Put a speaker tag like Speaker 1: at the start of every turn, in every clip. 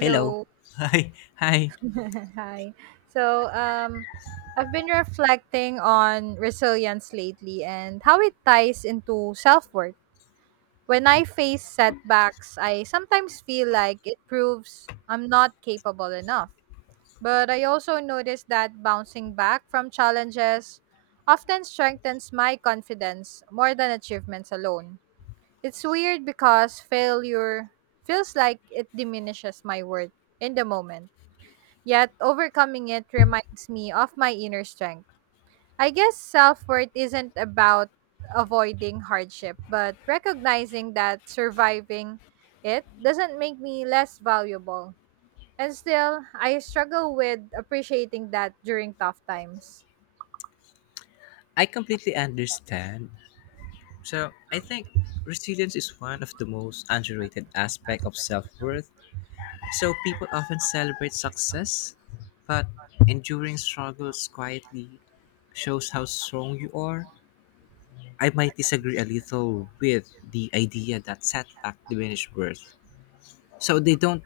Speaker 1: Hello. Hi. Hi.
Speaker 2: Hi. So, um, I've been reflecting on resilience lately and how it ties into self worth. When I face setbacks, I sometimes feel like it proves I'm not capable enough. But I also notice that bouncing back from challenges often strengthens my confidence more than achievements alone. It's weird because failure feels like it diminishes my worth in the moment. Yet, overcoming it reminds me of my inner strength. I guess self worth isn't about avoiding hardship, but recognizing that surviving it doesn't make me less valuable. And still, I struggle with appreciating that during tough times.
Speaker 1: I completely understand. I think resilience is one of the most underrated aspect of self-worth. People often celebrate success, but enduring struggles quietly shows how strong you are. I might disagree a little with the idea that setback diminish worth. So, they don't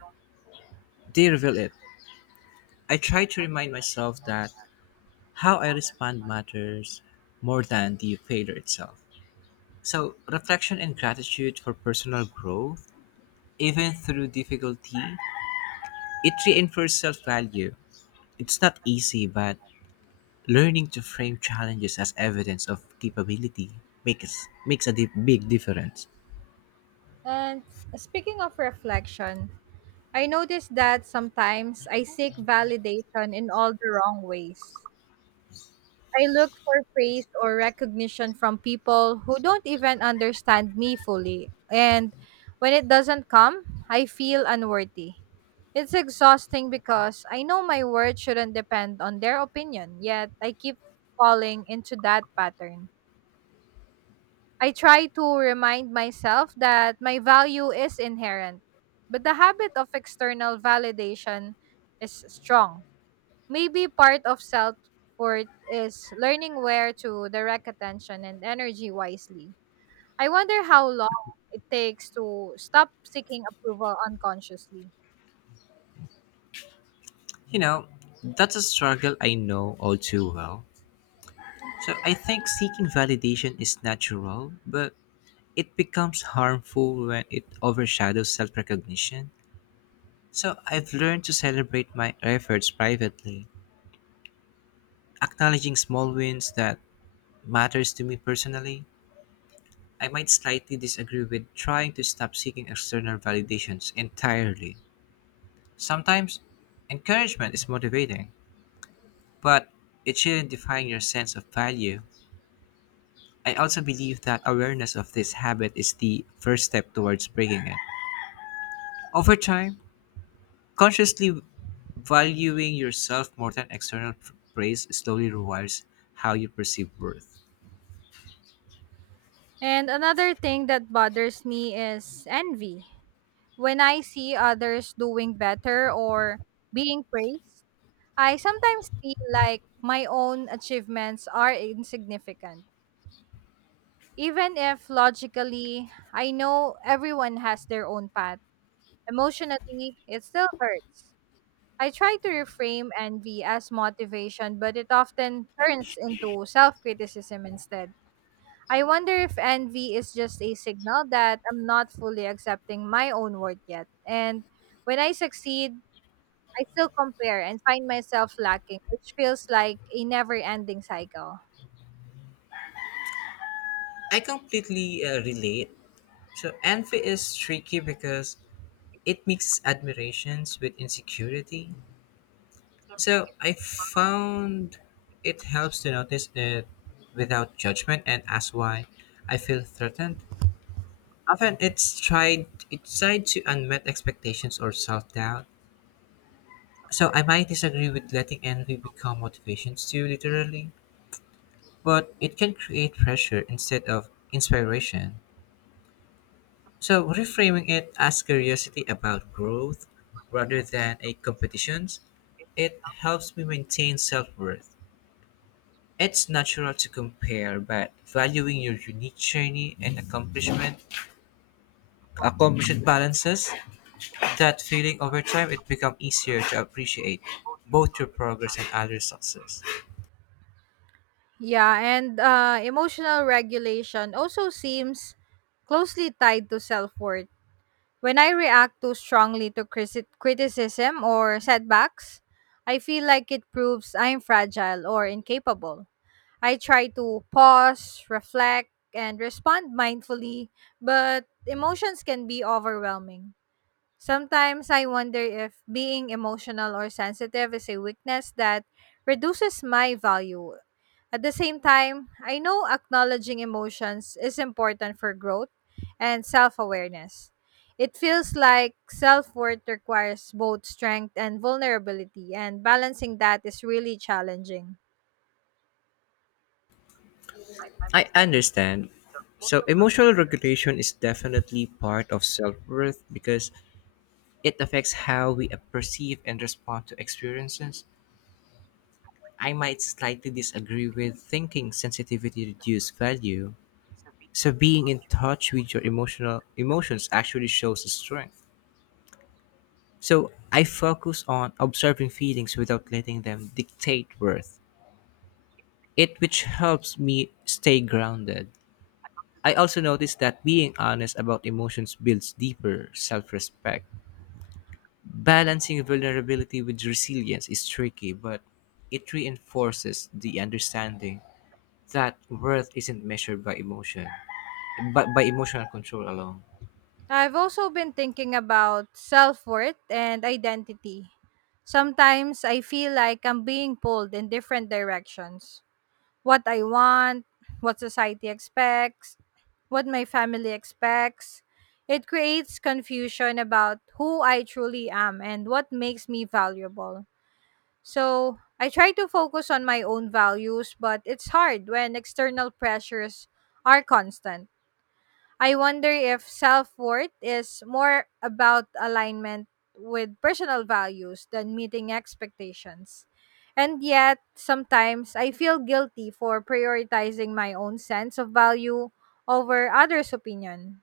Speaker 1: they reveal it. I try to remind myself that how I respond matters more than the failure itself. Reflection and gratitude for personal growth, even through difficulty, it reinforces self value. It's not easy, but learning to frame challenges as evidence of capability makes a big difference.
Speaker 2: And speaking of reflection, I notice that sometimes I seek validation in all the wrong ways. I look for praise or recognition from people who don't even understand me fully. And when it doesn't come, I feel unworthy. It's exhausting because I know my worth shouldn't depend on their opinion, yet I keep falling into that pattern. I try to remind myself that my value is inherent, but the habit of external validation is strong. Maybe part of self worth is learning where to direct attention and energy wisely. I wonder how long it takes to stop seeking approval unconsciously.
Speaker 1: You know, that's a struggle I know all too well. I think seeking validation is natural, but it becomes harmful when it overshadows self recognition. So, I've learned to celebrate my efforts privately, acknowledging small wins that matters to me personally. I might slightly disagree with trying to stop seeking external validations entirely. Sometimes encouragement is motivating, but it shouldn't define your sense of value. I also believe that awareness of this habit is the first step towards breaking it. Over time, consciously valuing yourself more than external praise slowly rewires how you perceive worth.
Speaker 2: And another thing that bothers me is envy. When I see others doing better or being praised, I sometimes feel like my own achievements are insignificant. Even if logically I know everyone has their own path. Emotionally, it still hurts. I try to reframe envy as motivation, but it often turns into self criticism instead. I wonder if envy is just a signal that I'm not fully accepting my own worth yet. And when I succeed, I still compare and find myself lacking, which feels like a never ending cycle.
Speaker 1: I completely relate. So envy is tricky because it mixes admirations with insecurity. So I found it helps to notice it without judgment and ask why I feel threatened. Often it's tied to unmet expectations or self doubt. So I might disagree with letting envy become motivations too literally, but it can create pressure instead of inspiration. So reframing it as curiosity about growth rather than a competition, it helps me maintain self-worth. It's natural to compare, but valuing your unique journey and accomplishment balances that feeling. Over time it becomes easier to appreciate both your progress and other success.
Speaker 2: Yeah, and emotional regulation also seems closely tied to self worth. When I react too strongly to criticism or setbacks, I feel like it proves I'm fragile or incapable. I try to pause, reflect, and respond mindfully, but emotions can be overwhelming. Sometimes I wonder if being emotional or sensitive is a weakness that reduces my value. At the same time, I know acknowledging emotions is important for growth and self awareness. It feels like self worth requires both strength and vulnerability, and balancing that is really challenging.
Speaker 1: I understand. So emotional regulation is definitely part of self-worth because it affects how we perceive and respond to experiences. I might slightly disagree with thinking sensitivity reduces value. So being in touch with your emotional emotions actually shows the strength. So I focus on observing feelings without letting them dictate worth. It which helps me stay grounded. I also noticed that being honest about emotions builds deeper self-respect. Balancing vulnerability with resilience is tricky, but it reinforces the understanding that worth isn't measured by emotion but by emotional control alone.
Speaker 2: I've also been thinking about self worth and identity. Sometimes I feel like I'm being pulled in different directions: what I want, what society expects, what my family expects. It creates confusion about who I truly am and what makes me valuable. So I try to focus on my own values, but it's hard when external pressures are constant. I wonder if self worth is more about alignment with personal values than meeting expectations. And yet, sometimes I feel guilty for prioritizing my own sense of value over others' opinion.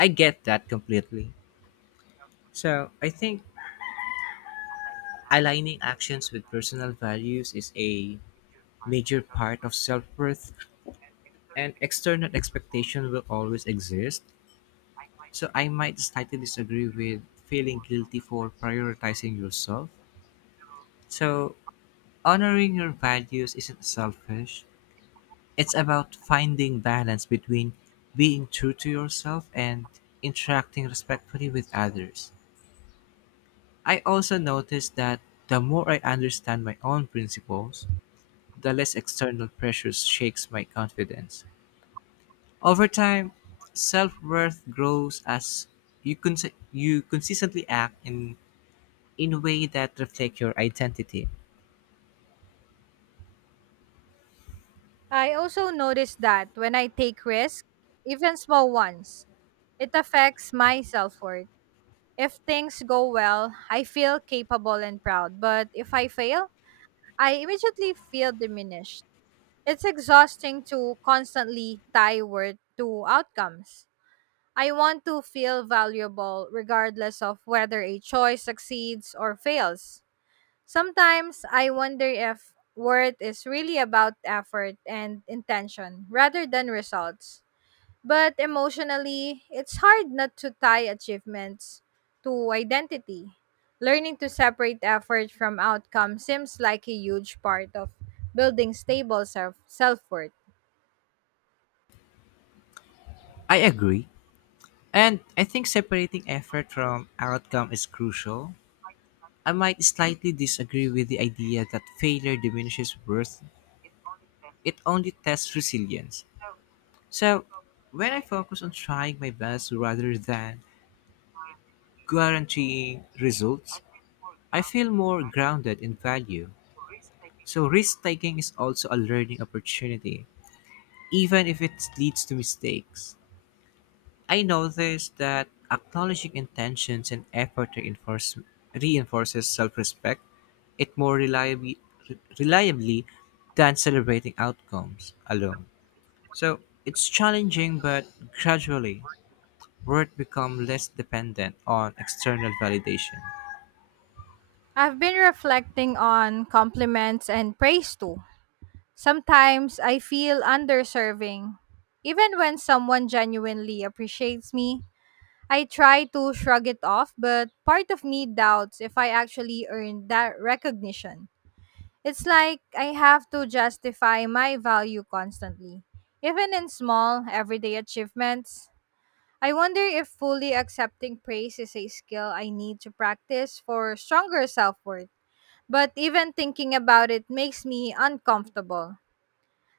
Speaker 1: I get that completely. So I think aligning actions with personal values is a major part of self worth, and external expectation will always exist. So I might slightly disagree with feeling guilty for prioritizing yourself. So honoring your values isn't selfish. It's about finding balance between being true to yourself and interacting respectfully with others. I also noticed that the more I understand my own principles, the less external pressures shakes my confidence. Over time, self-worth grows as you consistently act in a way that reflect your identity.
Speaker 2: I also notice that when I take risks, even small ones, it affects my self worth. If things go well, I feel capable and proud. But if I fail, I immediately feel diminished. It's exhausting to constantly tie worth to outcomes. I want to feel valuable regardless of whether a choice succeeds or fails. Sometimes I wonder if worth is really about effort and intention rather than results. But emotionally, it's hard not to tie achievements to identity. Learning to separate effort from outcome seems like a huge part of building stable self worth.
Speaker 1: I agree, and I think separating effort from outcome is crucial. I might slightly disagree with the idea that failure diminishes worth. It only tests resilience. So, when I focus on trying my best rather than guaranteeing results, I feel more grounded in value. So, risk taking is also a learning opportunity, even if it leads to mistakes. I noticed that acknowledging intentions and effort reinforces self respect it more reliably than celebrating outcomes alone. So, it's challenging, but gradually worth become less dependent on external validation.
Speaker 2: I've been reflecting on compliments and praise too. Sometimes I feel underserving. Even when someone genuinely appreciates me, I try to shrug it off, but part of me doubts if I actually earned that recognition. It's like I have to justify my value constantly. Even in small, everyday achievements, I wonder if fully accepting praise is a skill I need to practice for stronger self worth. But even thinking about it makes me uncomfortable.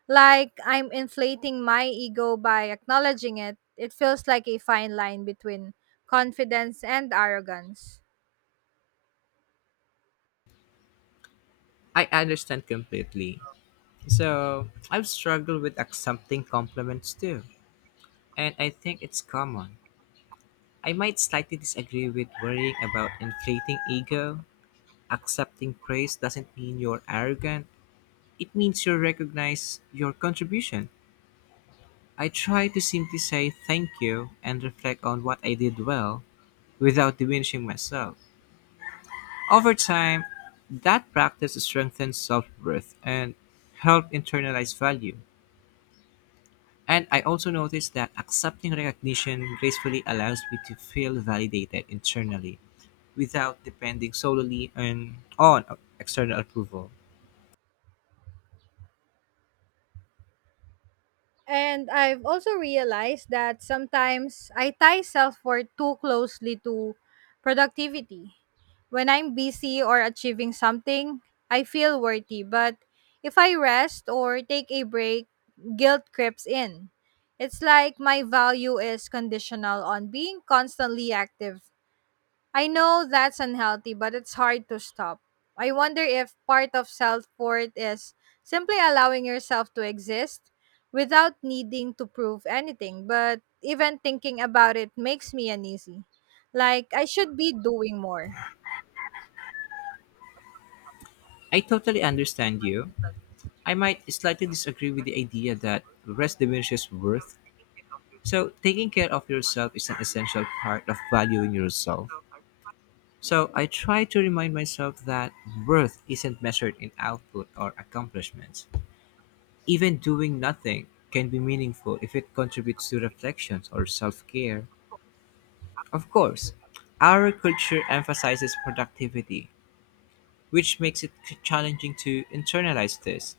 Speaker 2: Like I'm inflating my ego by acknowledging it. It feels like a fine line between confidence and arrogance.
Speaker 1: I understand completely. So I've struggled with accepting compliments too, and I think it's common. I might slightly disagree with worrying about inflating ego. Accepting praise doesn't mean you're arrogant, it means you recognize your contribution. I try to simply say thank you and reflect on what I did well without diminishing myself. Over time, that practice strengthens self worth and helps internalize value. And I also noticed that accepting recognition gracefully allows me to feel validated internally without depending solely on external approval.
Speaker 2: And I've also realized that sometimes I tie self worth too closely to productivity. When I'm busy or achieving something, I feel worthy, but if I rest or take a break, guilt creeps in. It's like my value is conditional on being constantly active. I know that's unhealthy, but it's hard to stop. I wonder if part of self worth is simply allowing yourself to exist without needing to prove anything, but even thinking about it makes me uneasy. Like, I should be doing more.
Speaker 1: I totally understand you. I might slightly disagree with the idea that rest diminishes worth. So, taking care of yourself is an essential part of valuing yourself. So I try to remind myself that worth isn't measured in output or accomplishments. Even doing nothing can be meaningful if it contributes to reflections or self care. Of course, our culture emphasizes productivity, which makes it challenging to internalize this.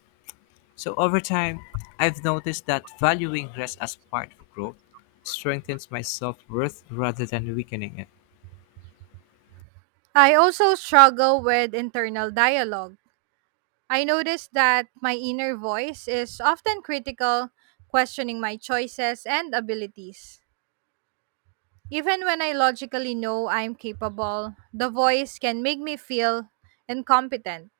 Speaker 1: So over time, I've noticed that valuing rest as part of growth strengthens my self worth rather than weakening it.
Speaker 2: I also struggle with internal dialogue. I notice that my inner voice is often critical, questioning my choices and abilities. Even when I logically know I'm capable, the voice can make me feel incompetent.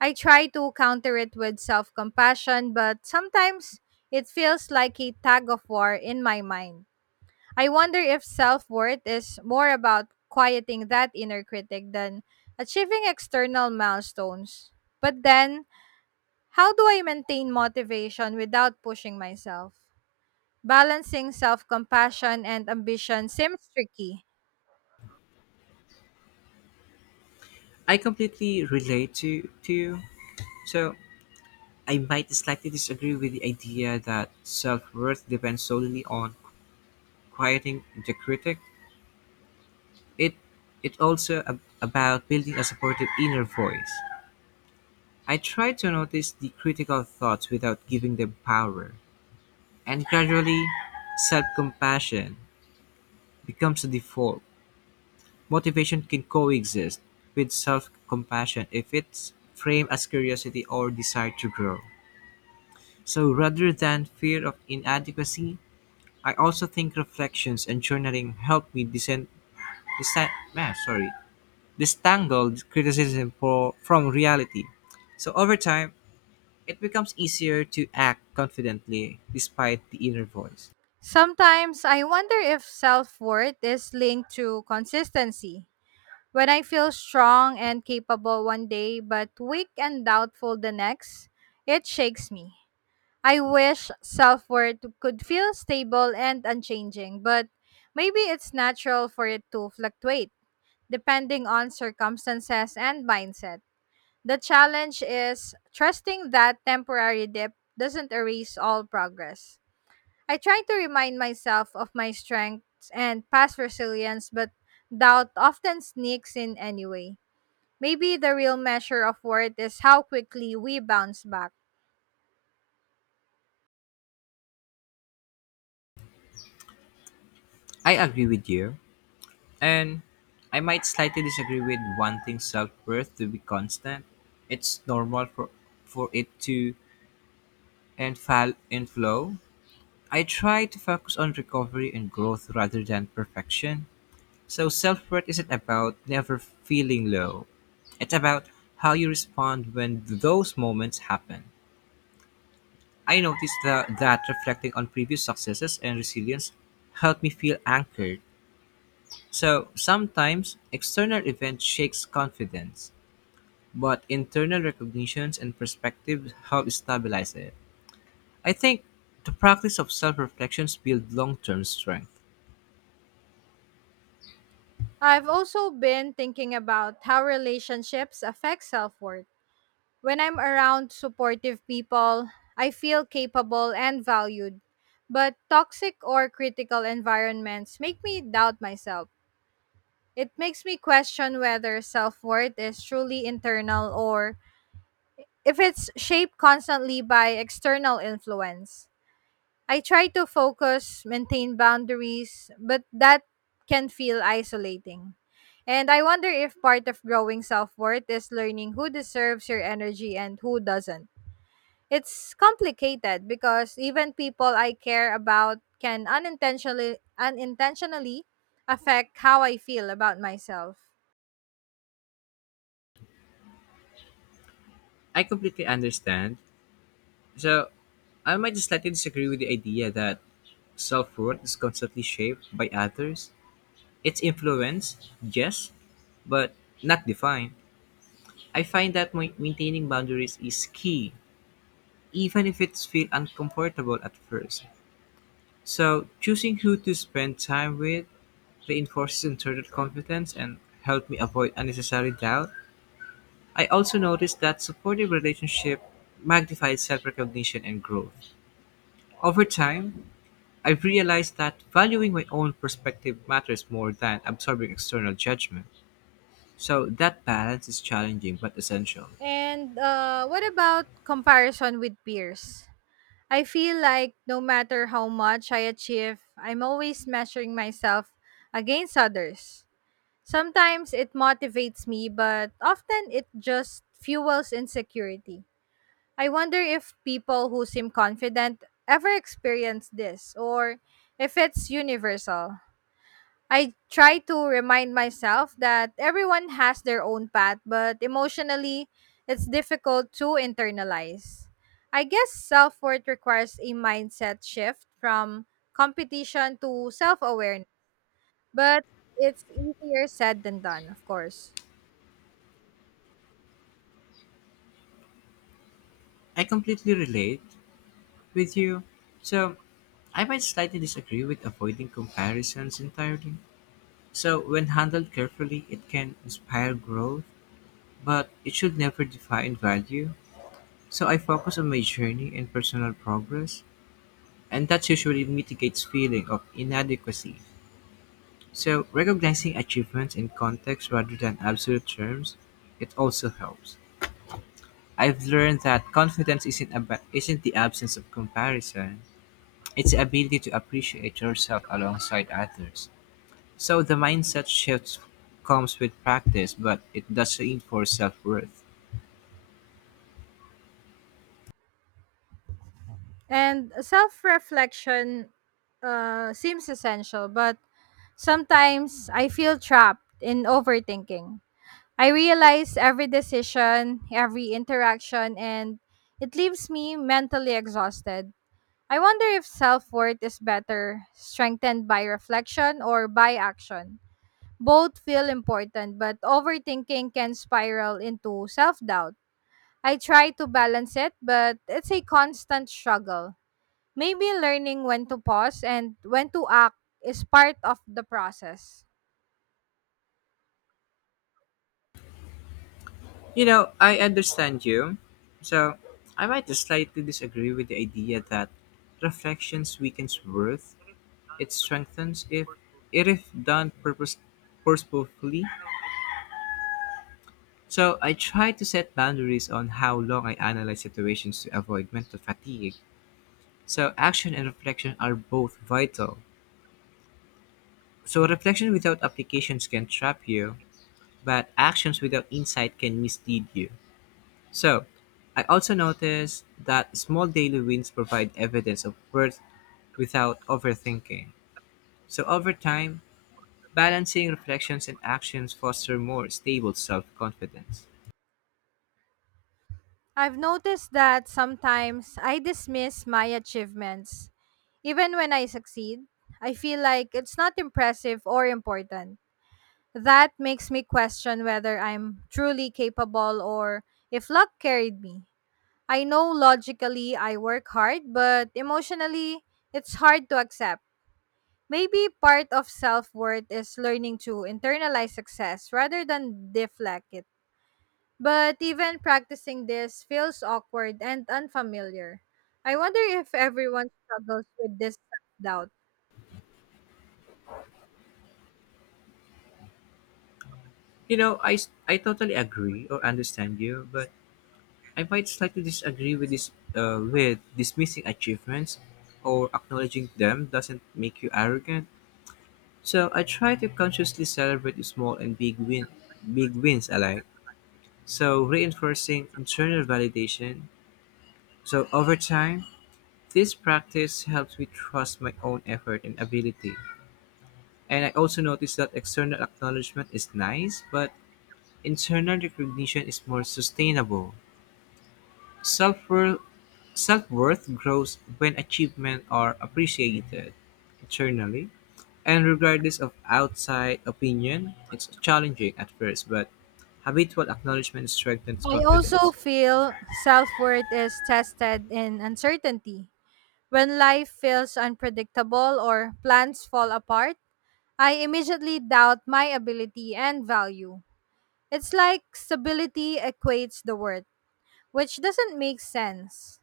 Speaker 2: I try to counter it with self compassion, but sometimes it feels like a tug of war in my mind. I wonder if self worth is more about quieting that inner critic than achieving external milestones. But then, how do I maintain motivation without pushing myself? Balancing self compassion and ambition seems tricky.
Speaker 1: I completely relate to you. So I might slightly disagree with the idea that self-worth depends solely on quieting the critic. It it also about building a supportive inner voice. I try to notice the critical thoughts without giving them power, and gradually, self-compassion becomes a default. Motivation can coexist with self-compassion if it's framed as curiosity or desire to grow. So rather than fear of inadequacy, I also think reflections and journaling help me disen- ah, sorry, distangle criticism from reality. So over time, it becomes easier to act confidently despite the inner voice.
Speaker 2: Sometimes I wonder if self worth is linked to consistency. When I feel strong and capable one day but weak and doubtful the next, it shakes me. I wish self worth could feel stable and unchanging, but maybe it's natural for it to fluctuate depending on circumstances and mindset. The challenge is trusting that temporary dip doesn't erase all progress. I try to remind myself of my strengths and past resilience, but doubt often sneaks in anyway. Maybe the real measure of worth is how quickly we bounce back.
Speaker 1: I agree with you, and I might slightly disagree with wanting self worth to be constant. It's normal for it to and fall and flow. I try to focus on recovery and growth rather than perfection. So self worth isn't about never feeling low. It's about how you respond when those moments happen. I noticed that reflecting on previous successes and resilience helped me feel anchored. So sometimes external events shakes confidence, but internal recognitions and perspectives help stabilize it. I think the practice of self-reflections builds long-term strength.
Speaker 2: I've also been thinking about how relationships affect self-worth. When I'm around supportive people, I feel capable and valued. But toxic or critical environments make me doubt myself. It makes me question whether self-worth is truly internal or if it's shaped constantly by external influence. I try to focus, maintain boundaries, but that can feel isolating. And I wonder if part of growing self worth is learning who deserves your energy and who doesn't. It's complicated because even people I care about can unintentionally affect how I feel about myself.
Speaker 1: I completely understand. So I might slightly disagree with the idea that self worth is constantly shaped by others. It's influenced, yes, but not defined. I find that maintaining boundaries is key, even if it feels uncomfortable at first. So, choosing who to spend time with reinforces internal confidence and helps me avoid unnecessary doubt. I also noticed that supportive relationship magnifies self recognition and growth. Over time, I've realized that valuing my own perspective matters more than absorbing external judgment. So that balance is challenging but essential.
Speaker 2: And what about comparison with peers? I feel like no matter how much I achieve, I'm always measuring myself against others. Sometimes it motivates me, but often it just fuels insecurity. I wonder if people who seem confident ever experience this or if it's universal. I try to remind myself that everyone has their own path, but emotionally, it's difficult to internalize. I guess self worth requires a mindset shift from competition to self awareness, but it's easier said than done, of course.
Speaker 1: I completely relate with you. So I might slightly disagree with avoiding comparisons entirely. So when handled carefully, it can inspire growth, but it should never define value. So I focus on my journey and personal progress, and that usually mitigates feeling of inadequacy. So, recognizing achievements in context rather than absolute terms, it also helps. I've learned that confidence isn't about isn't the absence of comparison; it's the ability to appreciate yourself alongside others. So, the mindset shift comes with practice, but it does reinforce self-worth.
Speaker 2: And self reflection seems essential, but sometimes I feel trapped in overthinking. I realize every decision, every interaction, and it leaves me mentally exhausted. I wonder if self worth is better strengthened by reflection or by action. Both feel important, but overthinking can spiral into self doubt. I try to balance it, but it's a constant struggle. Maybe learning when to pause and when to act is part of the process.
Speaker 1: You know, I understand you. So, I might slightly disagree with the idea that reflections weakens worth. It strengthens if done purposefully. So I try to set boundaries on how long I analyze situations to avoid mental fatigue. So action and reflection are both vital. So reflection without applications can trap you, but actions without insight can mislead you. So I also noticed that small daily wins provide evidence of worth without overthinking. So over time, balancing reflections and actions foster more stable self-confidence.
Speaker 2: I've noticed that sometimes I dismiss my achievements. Even when I succeed, I feel like it's not impressive or important. That makes me question whether I'm truly capable or if luck carried me. I know logically I work hard, but emotionally, it's hard to accept. Maybe part of self worth is learning to internalize success rather than deflect it. But even practicing this feels awkward and unfamiliar. I wonder if everyone struggles with this self-doubt.
Speaker 1: I totally agree or understand you, but I might slightly disagree with this with dismissing achievements or acknowledging them doesn't make you arrogant. So I try to consciously celebrate the small and big wins alike. So reinforcing internal validation. So over time, this practice helps me trust my own effort and ability. And I also noticed that external acknowledgement is nice, but internal recognition is more sustainable. Self-worth, Self-worth grows when achievements are appreciated internally. And regardless of outside opinion, it's challenging at first, but habitual acknowledgement strengthens
Speaker 2: I also
Speaker 1: confidence.
Speaker 2: feel self-worth is tested in uncertainty. When life feels unpredictable or plans fall apart, I immediately doubt my ability and value. It's like stability equates the worth, which doesn't make sense.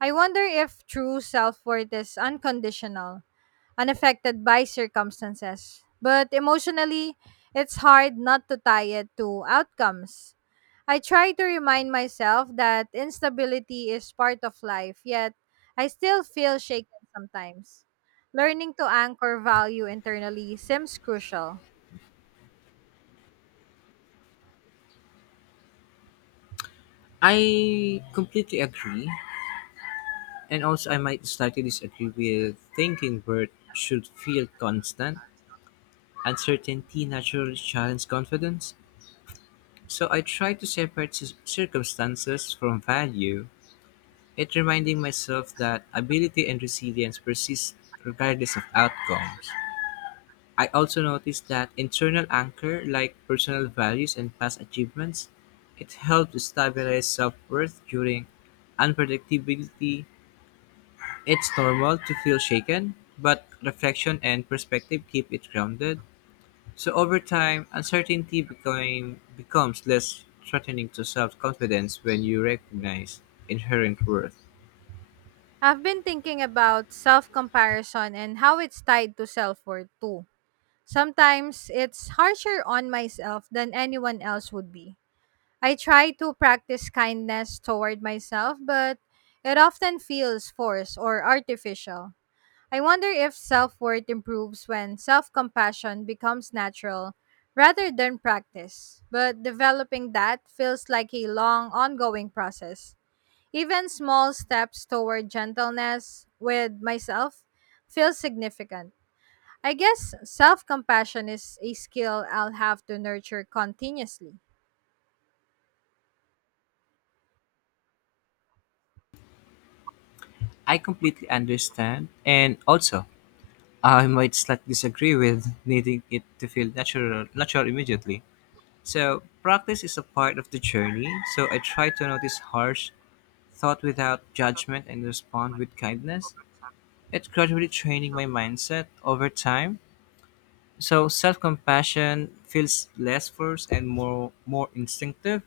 Speaker 2: I wonder if true self worth is unconditional, unaffected by circumstances. But emotionally, it's hard not to tie it to outcomes. I try to remind myself that instability is part of life, yet I still feel shaken sometimes. Learning to anchor value internally seems crucial.
Speaker 1: I completely agree, and also I might slightly disagree with thinking worth should feel constant. Uncertainty naturally challenges confidence, so I try to separate circumstances from value, yet reminding myself that ability and resilience persist regardless of outcomes. I also notice that internal anchor, like personal values and past achievements, it helps to stabilize self-worth during unpredictability. It's normal to feel shaken, but reflection and perspective keep it grounded. So over time, becomes less threatening to self-confidence when you recognize inherent worth.
Speaker 2: I've been thinking about self comparison and how it's tied to self worth too. Sometimes it's harsher on myself than anyone else would be. I try to practice kindness toward myself, but it often feels forced or artificial. I wonder if self worth improves when self compassion becomes natural rather than practice. But developing that feels like a long, ongoing process. Even small steps toward gentleness with myself feel significant. I guess self compassion is a skill I'll have to nurture continuously.
Speaker 1: I completely understand, and also I might slightly disagree with needing it to feel natural immediately. So practice is a part of the journey. So I try to notice harsh thought without judgment and respond with kindness. It's gradually training my mindset over time. So self-compassion feels less forced and more instinctive.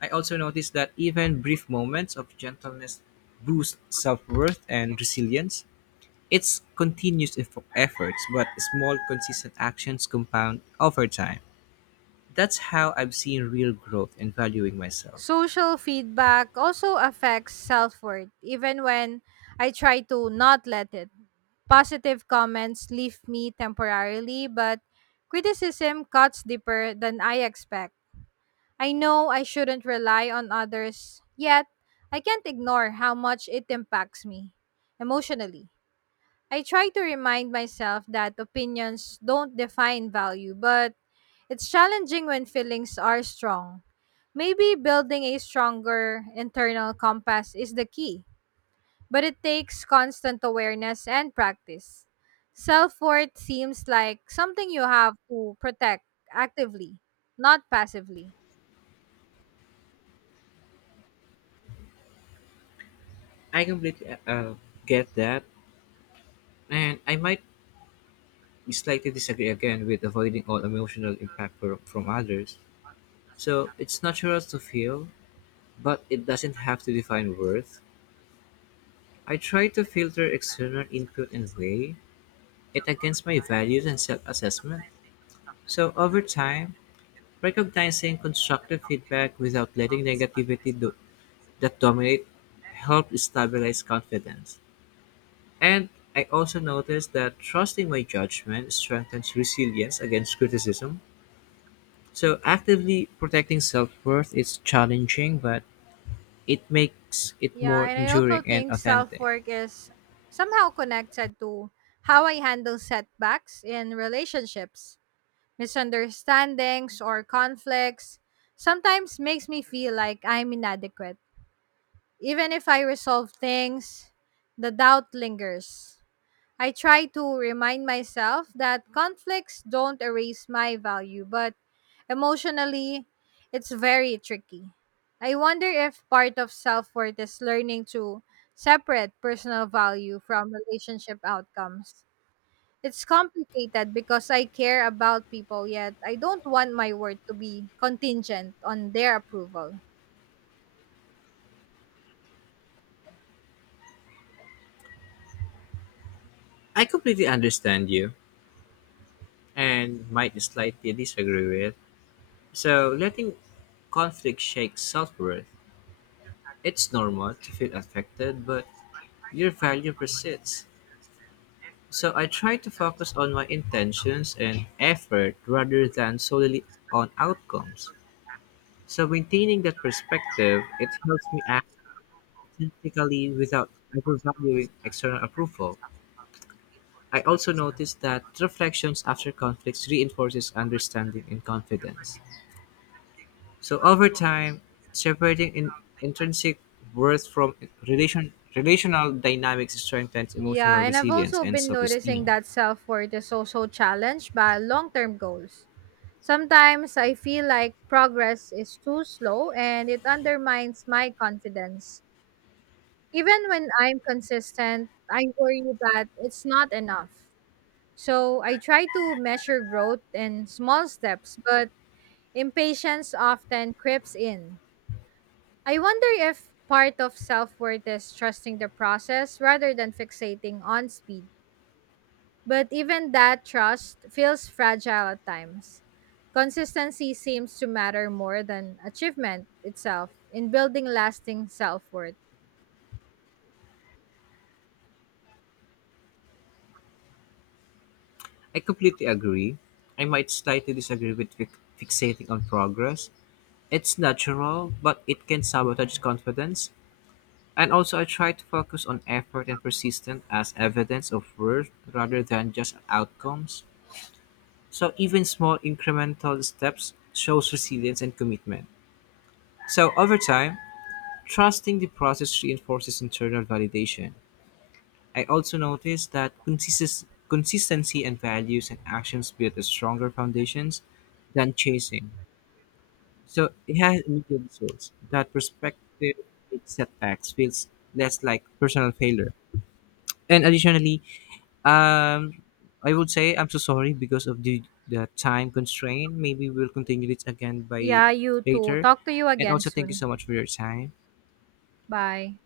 Speaker 1: I also noticed that even brief moments of gentleness boost self-worth and resilience. It's continuous efforts, but small consistent actions compound over time. That's how I've seen real growth in valuing myself.
Speaker 2: Social feedback also affects self worth, even when I try to not let it. Positive comments leave me temporarily, but criticism cuts deeper than I expect. I know I shouldn't rely on others, yet I can't ignore how much it impacts me emotionally. I try to remind myself that opinions don't define value, but it's challenging when feelings are strong. Maybe building a stronger internal compass is the key, but it takes constant awareness and practice. Self worth seems like something you have to protect actively, not passively.
Speaker 1: I completely get that, and I might slightly disagree again with avoiding all emotional impact from others. So it's natural to feel. But it doesn't have to define worth. I try to filter external input and weigh it against my values and self assessment. So, over time, recognizing constructive feedback without letting negativity that dominate helped stabilize confidence. And I also noticed that trusting my judgment strengthens resilience against criticism. So, actively protecting self worth is challenging, but it makes it
Speaker 2: Yeah,
Speaker 1: more
Speaker 2: and I also
Speaker 1: enduring and
Speaker 2: think self
Speaker 1: authentic.
Speaker 2: work is somehow connected to how I handle setbacks in relationships. Misunderstandings or conflicts sometimes makes me feel like I'm inadequate. Even if I resolve things, the doubt lingers. I try to remind myself that conflicts don't erase my value, but emotionally, it's very tricky. I wonder if part of self worth is learning to separate personal value from relationship outcomes. It's complicated because I care about people, yet I don't want my word to be contingent on their approval.
Speaker 1: I completely understand you and might slightly disagree with. So, letting conflict shake self worth, it's normal to feel affected, but your value persists. So, I try to focus on my intentions and effort rather than solely on outcomes. So, maintaining that perspective, it helps me act authentically without overvaluing external approval. I also noticed that reflections after conflicts reinforces understanding and confidence. So over time, separating in intrinsic worth from relational dynamics strengthens
Speaker 2: Yeah,
Speaker 1: emotional
Speaker 2: and I've
Speaker 1: resilience
Speaker 2: also
Speaker 1: and
Speaker 2: been noticing
Speaker 1: self-esteem.
Speaker 2: that self worth is also challenged by long term goals. Sometimes I feel like progress is too slow and it undermines my confidence. Even when I'm consistent, I worry that it's not enough. So I try to measure growth in small steps, but impatience often creeps in. I wonder if part of self worth is trusting the process rather than fixating on speed. But even that trust feels fragile at times. Consistency seems to matter more than achievement itself in building lasting self worth.
Speaker 1: I completely agree. I might slightly disagree with fixating on progress. It's natural, but it can sabotage confidence. And also, I try to focus on effort and persistence as evidence of worth rather than just outcomes. So even small incremental steps shows resilience and commitment. So over time, trusting the process reinforces internal validation. I also noticed that consistency and values and actions build a stronger foundations than chasing. So it has immediate results. That perspective makes setbacks feels less like personal failure. And additionally, um, I would say I'm so sorry because of the time constraint. Maybe we'll continue this again by
Speaker 2: Yeah, you too.
Speaker 1: later.
Speaker 2: Talk to you
Speaker 1: And
Speaker 2: again
Speaker 1: also, thank you
Speaker 2: soon.
Speaker 1: so much for your time.
Speaker 2: Bye.